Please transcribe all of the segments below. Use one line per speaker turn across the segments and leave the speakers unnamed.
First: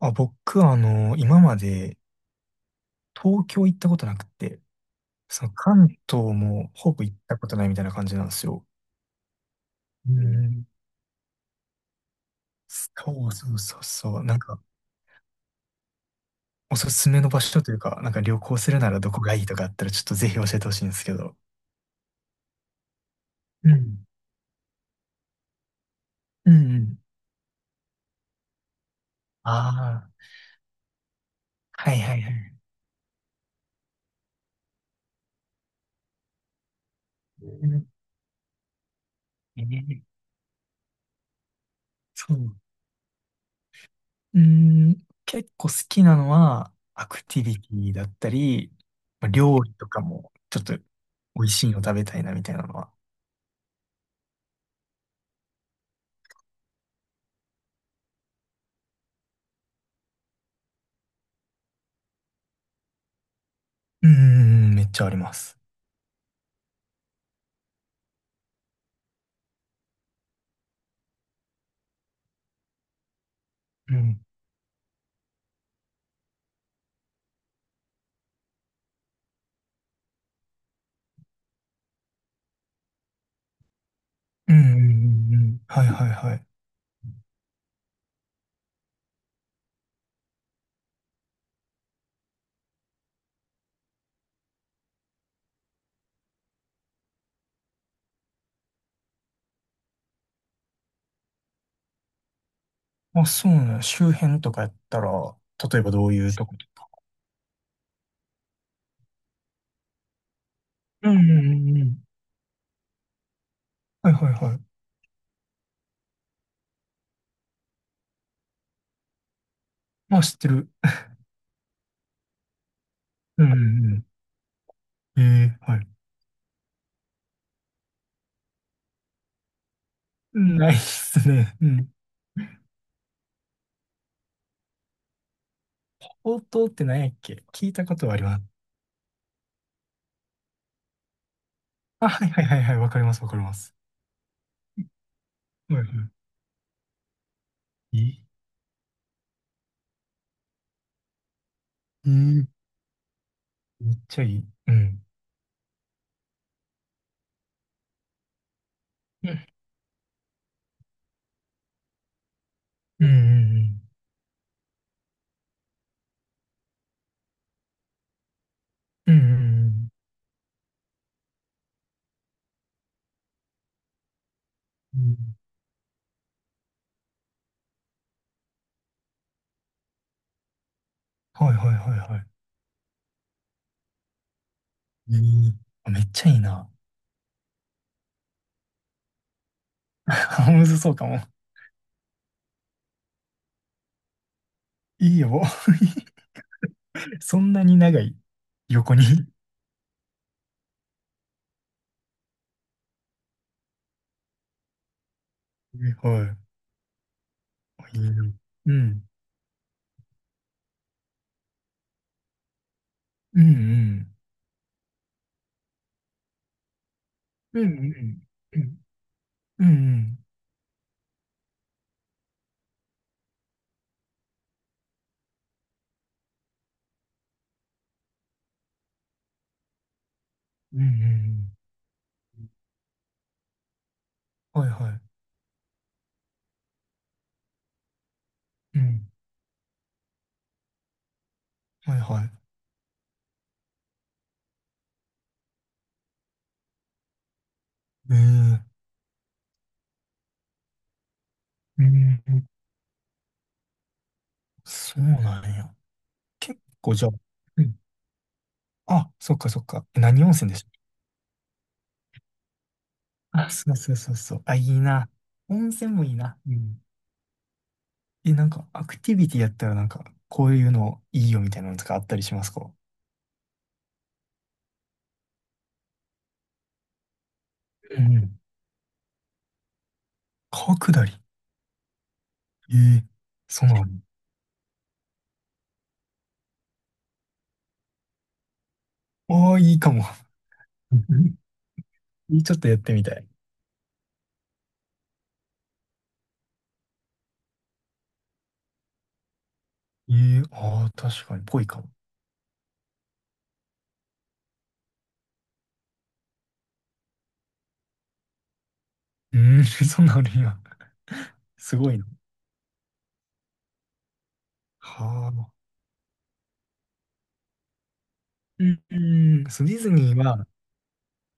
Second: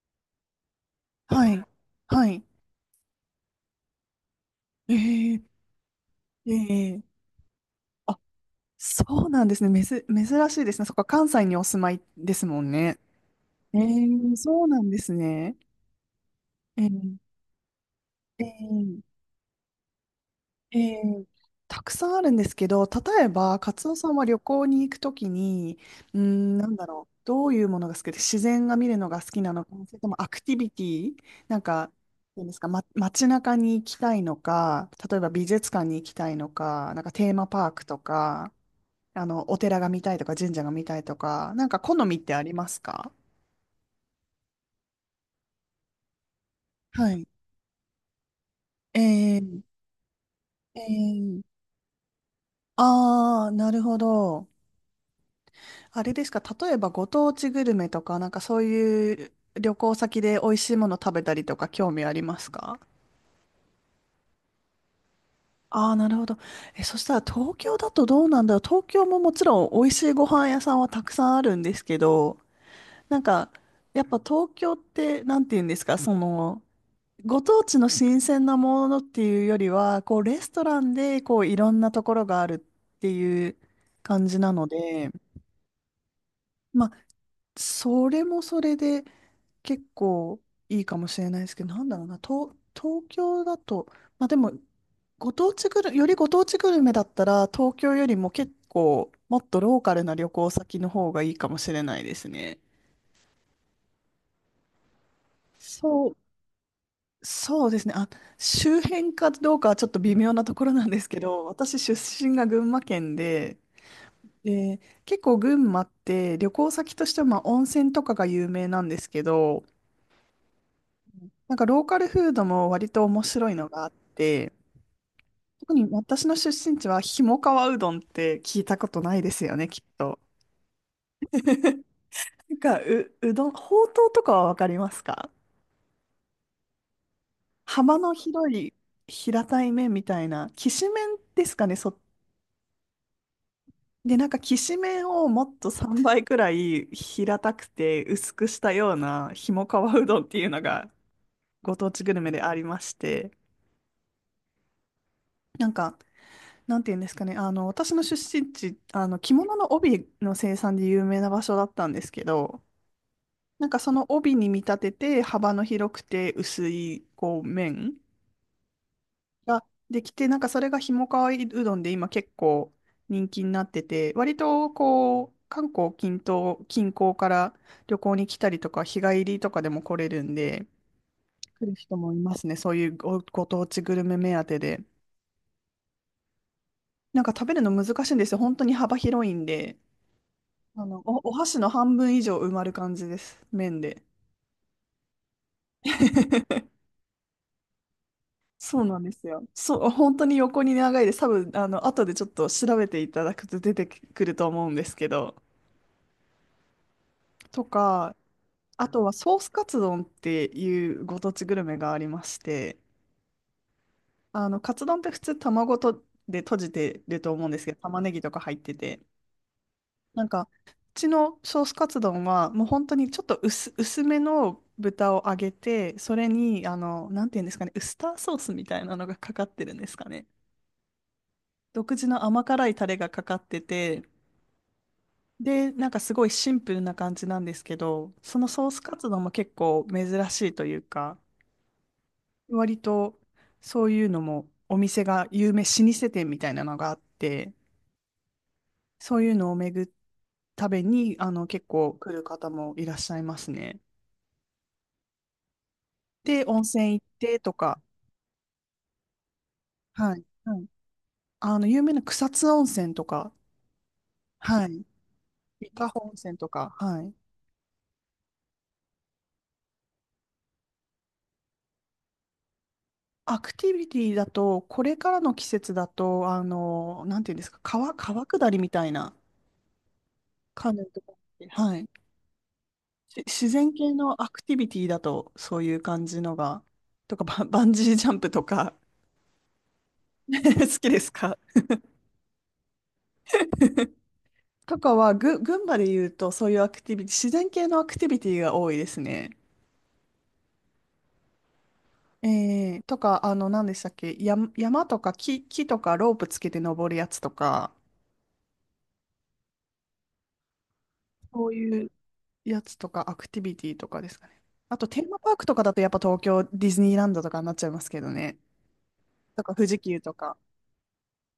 あ、僕は今
は
ま
い。
で
はい。
東京行ったことなくて、
え
その
え
関東もほ
え
ぼ行っ
え
たことないみたいな感じ
あ、
なんですよ。
そうなんですね。めず、
う
珍し
ん。
いですね。そっか、関西にお住まいですもんね。
そうそう
え
そうそう。なんか、
そうなんですね。
お
え
すすめの
え
場所というか、なんか旅行するならど
え
こがいいとかあったらちょっとぜひ教えてほ
え
しいん
え
ですけ
え
ど。
たくさんあるんですけど、例えば、
う
カツオ
ん。
さんは旅行に行くときに、
うんうん。
どういうものが好きで、自然が見るのが好きなのか、それ
あ
ともアクティビティ、なん
あ、
か、
はいはいは
なんで
い。
すか、街中に行きたいのか、例えば美術館に行きたいのか、なんかテーマパ
う
ーク
ん
とか、お
え
寺が見
ー
たいとか神社が見たいとか、なんか好みっ
そ
てあり
う。
ますか？
うん、結構好きなのは、ア
は
ク
い。
ティビティだったり、
え
まあ料
ー、
理とかも、ちょっと
え
美
ー、
味しいの食べたいなみたいなのは、
ああ、なるほど。あれですか、例えばご当地グルメとか、なんかそういう旅行先で美味しいもの食べたりとか興味ありますか？
うんうんうん、めっちゃあります。
ああー、なるほど。え、そしたら東京だとどうなんだろう。東京ももちろん美味しいご飯屋さんはたくさんあるんですけど、なんか、
う
やっぱ
ん。
東京って、なんて言うんですか、ご当地の新鮮なものっていうよりは、こう、レストランで、こう、いろんなところがあるっていう感じな
うんう
ので、
んうんうん。はいはいはい。
まあ、それもそれで結構いいかもしれないですけど、なんだろうな、東京だと、まあでも、ご当地グル、よりご当地グルメだったら、東京よりも結構、もっとローカルな旅行先の方がいいかもしれないですね。
あ、そうなの。周辺とかやったら、例えばど
そ
う
う、
いうとこ？
そうですね。あ、周辺かどうかはちょっと微妙なところなんです
うん
け
う
ど、
んうん
私
う
出
ん。
身が群馬県で、
はいはいはい。
で、結構群馬って旅行先としてはまあ温泉とかが有名なんですけど、
まあ知ってる。
なんかローカルフードも割と面
う
白
ん
い
う
のがあっ
ん
て、
うん。ええ、
特
は
に
い。
私の出身地はひもかわうどんって聞いたことないですよね、きっと。
ないっすね。うん。
うどん、ほうとうとかはわかりますか？
ほうって何やっけ？聞いたこ
幅
と
の
はあります。
広い平たい麺みたいな、きしめんですかね、そっ。
あ、はいはいはいはい。わかりますわかります。
で、なんか、きしめんをもっと
はい
3
は
倍くらい平たく
い。
て
いい、
薄くしたようなひもかわうどんっていうのがご当地
い
グルメで
い、
ありまして、
めっちゃいい。うん。
なんか、なんていうんですかね、私の出身地、
う
着
ん
物の帯の生産で有名な場所だったんですけど、
う
なんか
ん
その帯に見立てて幅の広くて薄いこう麺
うんうん。うん
が
うん
できて、なんかそれがひもかわいうどんで今結構人気になってて、割と
うんうん。
こう、韓国近東、近郊から旅行に来たりとか、日帰りとかでも来れるんで、
はい
来
は
る
いは
人
い
もい
は
ますね。そういうご当地グルメ目当てで。
い。いい、あ、めっちゃいいな。
なんか食べるの難しいんですよ。本当に幅広いんで、
むず
あ
そう
の、
かも。
お箸の半分以上埋まる感じです。麺で。
いいよ。そんなに長い？
そう
横
なん
に。
ですよ。そう、本当に横に長いです。多分、あの、後でちょっと調べていただくと出てくると思うんですけど、
は
と
い。い
か、
いよ。う
あと
ん。
はソースカツ丼っていうご当地グルメがありまして、
うんうん。
あの、カツ丼って普通卵とで閉じてると思うんで
う
すけ
ん
ど、
う
玉ねぎ
ん
とか入っ
う
て
ん。
て、
うんう
な
ん。
んか、うちのソースカツ丼はもう本当にちょっと薄めの豚を揚げて、それに、あの、なんていうんですかね、ウスターソースみたいなのがかかってるんですかね。
うん、
独自の甘辛いタレがかかってて、
はいは
で、なんかすごいシンプルな感じなんですけど、そのソー
い。
ス
う
カツ
ん。
丼も結構珍しいというか、
はいはい。
割とそういうのもお店が有名、老舗店みたいなのがあって、
ええ。
そういうのを巡るためにあの結
う
構来る
ん。
方もいらっしゃいますね。
そうなんや。
で、
結
温
構
泉行
じ
っ
ゃあ。
てと
うん。
か、
あ、そっかそっか。
は
何
い、
温泉
は
でし
い。あの、有名な草津温泉とか、
た？あ、そうそうそうそう。あ、
は
いい
い。
な。温
伊香
泉
保
も
温
いい
泉
な。
と
う
か、
ん。
はい。
え、なんか、アクティビティやったらなんか、こういうのいいよみたいなのとかあったりしますか？
アクティビティだと、これからの季節だと、あの、なんていうんですか、
う
川
ん。
下りみたいなカ
川
ヌーと
下
か
り。
って、はい。
ええ、
し自
そう
然
なの。
系のアクティビティだとそういう感じのが、とかバンジージャンプとか
ああ、いいかも。
好きですか？
ちょっとやってみたい。
とかは群馬で言うとそういうアクティビティ、自然系のアクティビティが多いですね。
ええ、ああ、確かに、ぽいかも。
とか、あの、何でしたっけ、山とか木とかロープつけて登るやつとか、
うーん、そんなのあるんや。
そう
す
いう
ごいな。
やつとかアクティビティとかですかね。あと、テーマ
は
パーク
あ。
とかだとやっぱ東京ディズニーランドとかになっちゃいますけどね。
うん、
と
うん
か、
そう、
富
ディ
士
ズ
急と
ニー
か。
は、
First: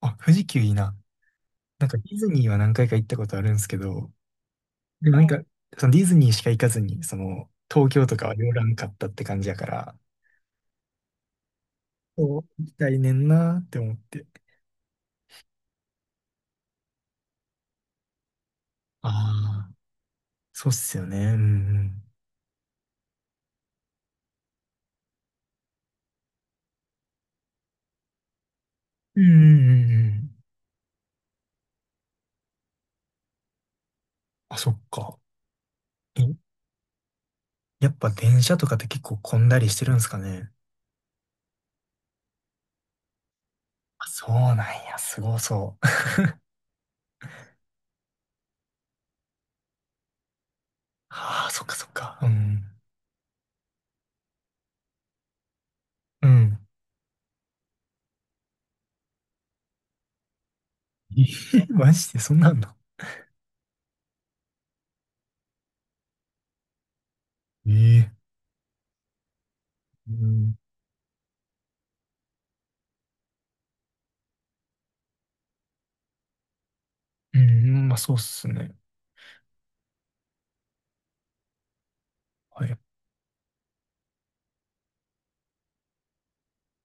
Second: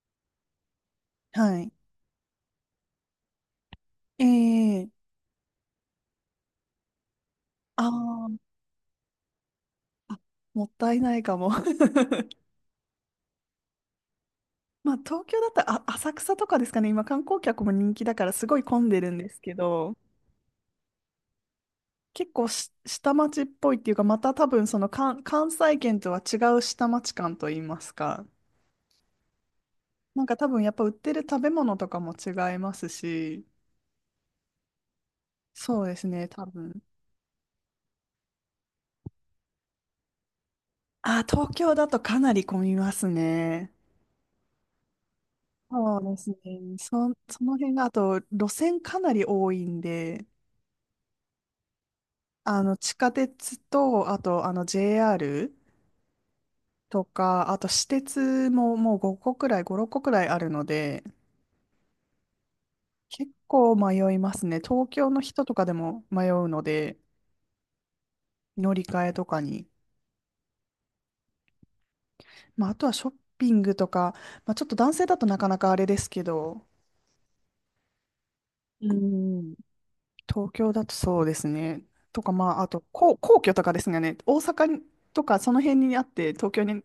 あ、富士急いいな。
はい。
なんかディズニーは何回か行ったことあるんですけど、
えー、
でもなんか、そのディズニーしか行かずに、
あ
東京とかは
ー
寄らんかったって感じやから、
あもったいないかも。
そう、行きたいねんなーって思って。
まあ、東京だったら、あ、浅草とかですかね。今、観光客も人気だから、すごい混んで
あ
るんですけ
あ、
ど、
そうっすよね。うんうん。
結構し下町っぽいっていうか、また多分、その関西圏とは違う下町感といいますか。
うんうんうんう
なん
ん。
か多分、やっぱ売ってる食べ物とかも違いますし、
あ、そっか。
そうですね、
え、
多分。
やっぱ電車とかって結構混んだりしてるんですかね。
あ、東京だとかなり混みますね。
あ、そうなんや、すごそう。
そうですね。そ、その辺が、あと、路線かなり多いんで、
ああ、そっかそっか。う
あ
ん。
の、地下鉄と、あと、あの、JR
うん。
とか、あと私鉄ももう5個くらい、5、6個くらいあるので、
えー、 マジでそんなんの？
結構迷いますね。東京の人とかでも迷うので、
ええ、
乗り換えとかに。
うん。
まあ、あとはショッピングとか、まあ、ちょっと男性だとなかなかあれですけど、
うん、まあそうっすね。
うん。東京だとそうですね。とか、まあ、
は
あ
い。
と、皇居とかですがね、大阪とかその辺にあって、東京に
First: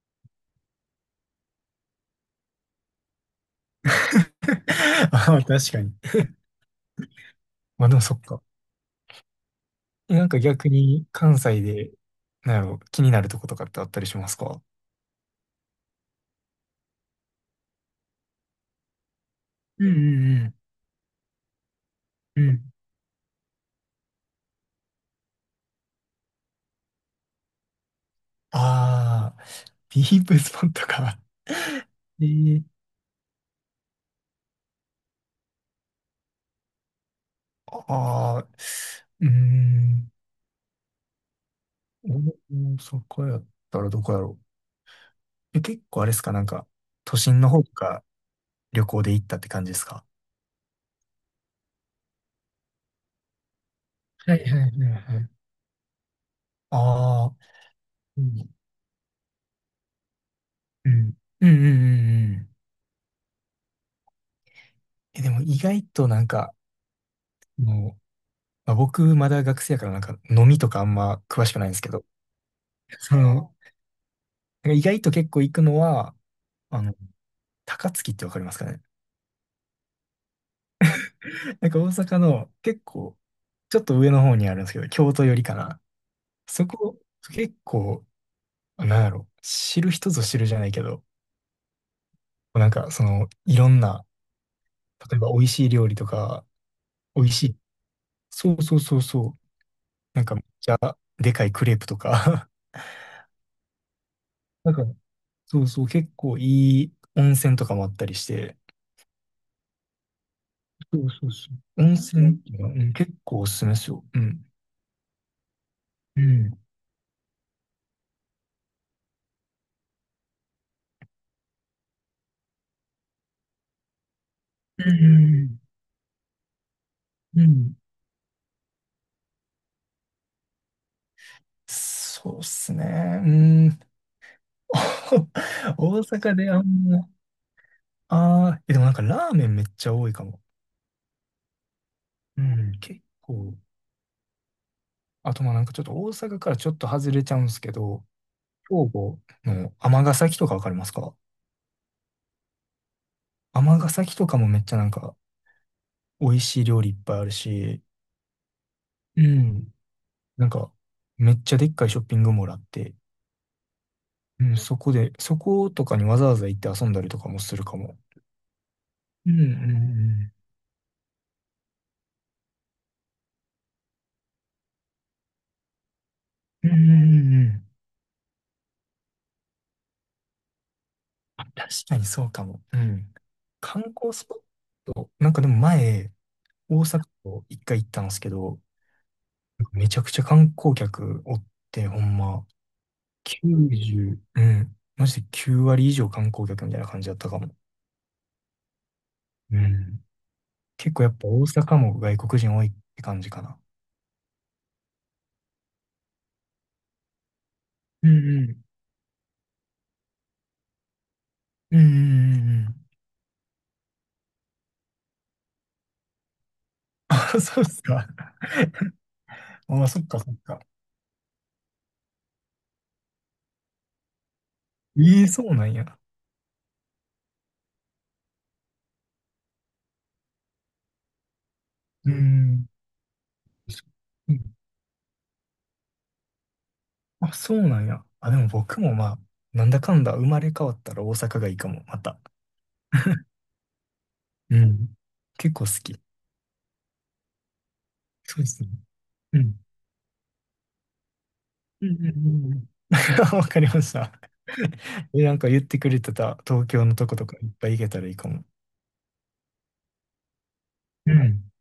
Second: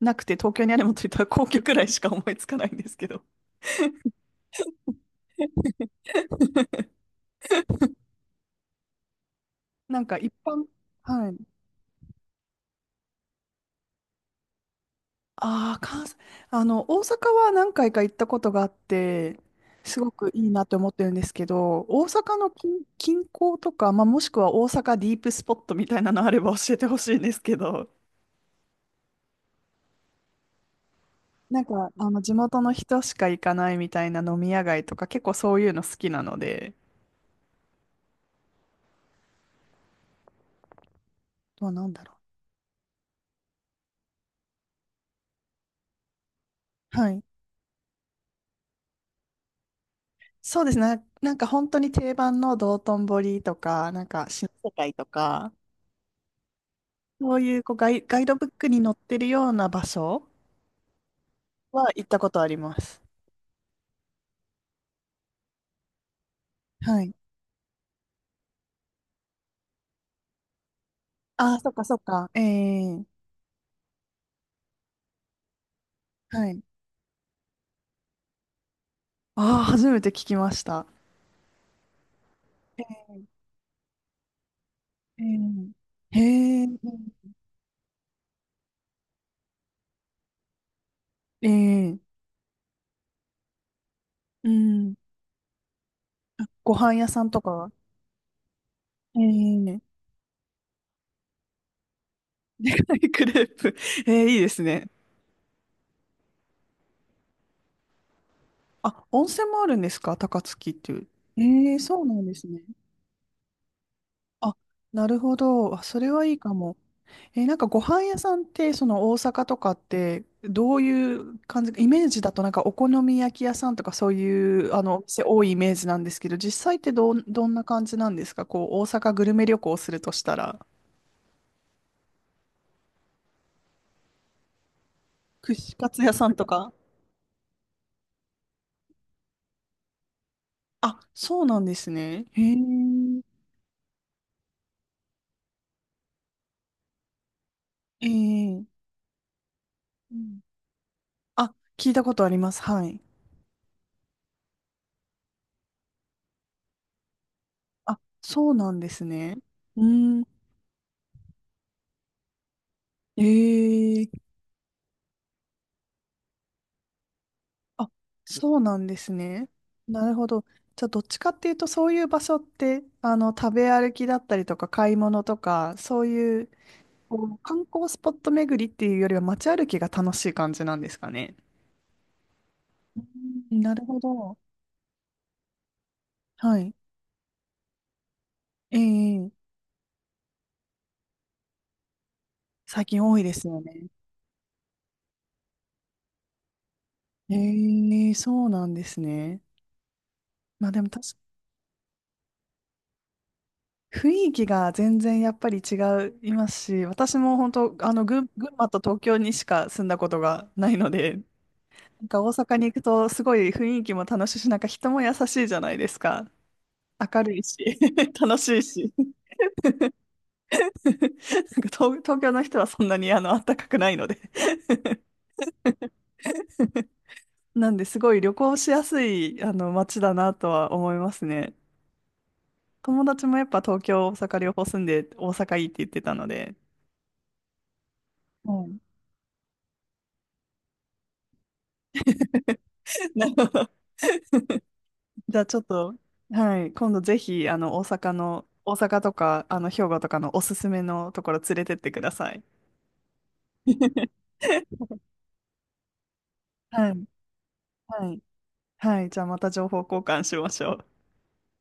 なくて、東京にあるものといったら皇居くらいしか思いつかないんですけど、
ああ、確かに。まあでもそっか。
なん
え、
か
なん
一
か
般、
逆に
は
関
い。
西で、なんやろ、気になるとことかってあったりしますか？
ああ、関西、あの、大阪は何回か行ったことがあって、
うんう
すごくいい
ん
なって思ってるんですけど、大阪
うん。
の
うん。
近、近郊とか、まあ、もしくは大阪ディープスポットみたいなのあれば教えてほしいんですけど、
ああ、ディープスポットか。
なん か、あの、
え
地元
え、
の人しか行かないみたいな飲み屋街とか、結構そういうの好きなので、
ああ、うーん。
どうなんだ
お
ろ
阪そこやったらどこやろう。え、結構あれですか、なんか、
う。は
都
い。
心の方とか旅行で行ったって感じですか？
そうですね。なんか本当に定番の道頓堀とか、なんか
はい
新
はいは
世
い
界と
はい。
か、
あ
そ
あ
ういう、こうガ
ー、う
イド
ん、
ブ
ー、
ックに載ってるような場所
うん。うんうんうん
は行ったこ
う
とあ
ん。
ります。
え、でも意外となんか、
はい。
もう、まあ、僕まだ学生やからなんか飲みとかあんま詳し
あ
く
あ、
ない
そ
ん
っ
です
か
け
そっ
ど、
か。ええ
その、なんか意外と結構行くのは、
はい。
あの、高槻ってわかりますかね。
ああ、初めて聞きました。
なんか大阪の結
え
構、ちょっと上の方にあるんですけど、京
え
都寄りかな。
へ
そ
え、
こ、結構、なんだろう、知る人ぞ知るじゃないけど、
ええ
なんかその、いろんな、
うん。
例えば美味しい料理とか、
ご飯屋さ
美
ん
味
と
しい、
か
そうそうそう
え
そう、
え
なんかでかいクレープとか、
クレープ。ええいいです
なんか、
ね。
そうそう、結構いい温泉とかもあったりして、
あ、温泉もあるんですか高槻ってい
そ
う。
うそうそ
ええ
う。温
そうなん
泉
で
っ
す
ていう
ね。
のは、うん、結構おすすめですよ。うん。
あ、なるほど。あ、それ
う
はいいか
ん。
も。えなんかご飯屋さんって、その大阪とかって、どういう感じ、イメージだとなんかお好み焼き屋さんとかそういう、あ
う
の、お店多いイ
ん。
メージなんですけど、実際って
う
どんな
ん。
感じなんですかこう、大阪グルメ旅行するとしたら、
そうっすね。うん。
串カ
大
ツ屋さん
阪
と
であん
か。
ま、ああ、え、でもなんかラーメンめっちゃ多いかも。
あ、そうなんですね。へ
う
え。
ん。結構、あとまあなんかちょっと大阪からちょっと外れちゃうんですけど、
ええ
兵庫の尼
う
崎
ん
とかわかりますか？
あ、聞いたことあります。はい。
尼崎とかもめっちゃなんか美味しい料理いっぱいあるし、
あ、そうなんです
う
ね。
ん。
うん。
なんかめっちゃでっかいショッピングモールあって、
えー
うん、そこで、そことかにわざわざ行って遊んだりとかもするか
あ、
も。
そうなんです
うん
ね。なるほ
う
ど。
ん
じゃあ、どっちかっていうと、そういう場所って、あの、食べ歩きだったりとか、買い物とか、そういう、
うん。うんう
こ
ん
う
うんう
観
ん。
光スポット巡りっていうよりは、街歩きが楽しい感じなんですかね。
あ、確かにそうかも。うん。
うんな
観
るほ
光スポ
ど。
ット、なんかでも前、
はい。
大阪と一回行ったんですけど、
ええ
めちゃくちゃ観光客おって、ほんま、
最近多いですよね。
90、うん。まして9割以上観光客みたいな感じだったかも。
ええそうなんですね。
うん。
まあでも
結構
確
や
か
っぱ大阪も外国人多いって感じかな。
雰囲気が全然やっぱり違いますし、私も本当、あの、
うんう
群
ん。
馬と東京にしか住んだことがないので、
うんう
なんか大
んうん
阪に
う
行く
ん。
とすごい雰囲気も楽しいし、なんか人も優しいじゃないですか。明る
あ、
いし、
そうっすか。
楽しいし。
あ、そっかそっか。
なんか東京の人はそんなにあの暖かくないので
ええ、そうなんや。
なんですごい旅行しやすいあの街だなとは思いますね。
うんん。
友達もやっぱ東京、大
う
阪両
ん、
方住んで大阪いいって言ってたので。
あ、そうなんや。あ、でも
はい
僕もまあ、なんだかんだ生まれ変わったら大阪がいいかも、また。
な るほど。
うん。
じ ゃあ
結
ちょっ
構好
と、
き。
はい、今度ぜひあの大阪
そう
の、
ですね。
大阪と
う
か
ん。
あの兵庫とかのおすすめのところ連れてっ
うん
て
う
く
ん
だ
う
さい。
んうん。わかりました。え、なんか言ってくれてた東京
は
の
い。
とことかいっぱい行けたら
は
いい
い。
かも。
はい。じゃあまた情報交換しましょう。
うん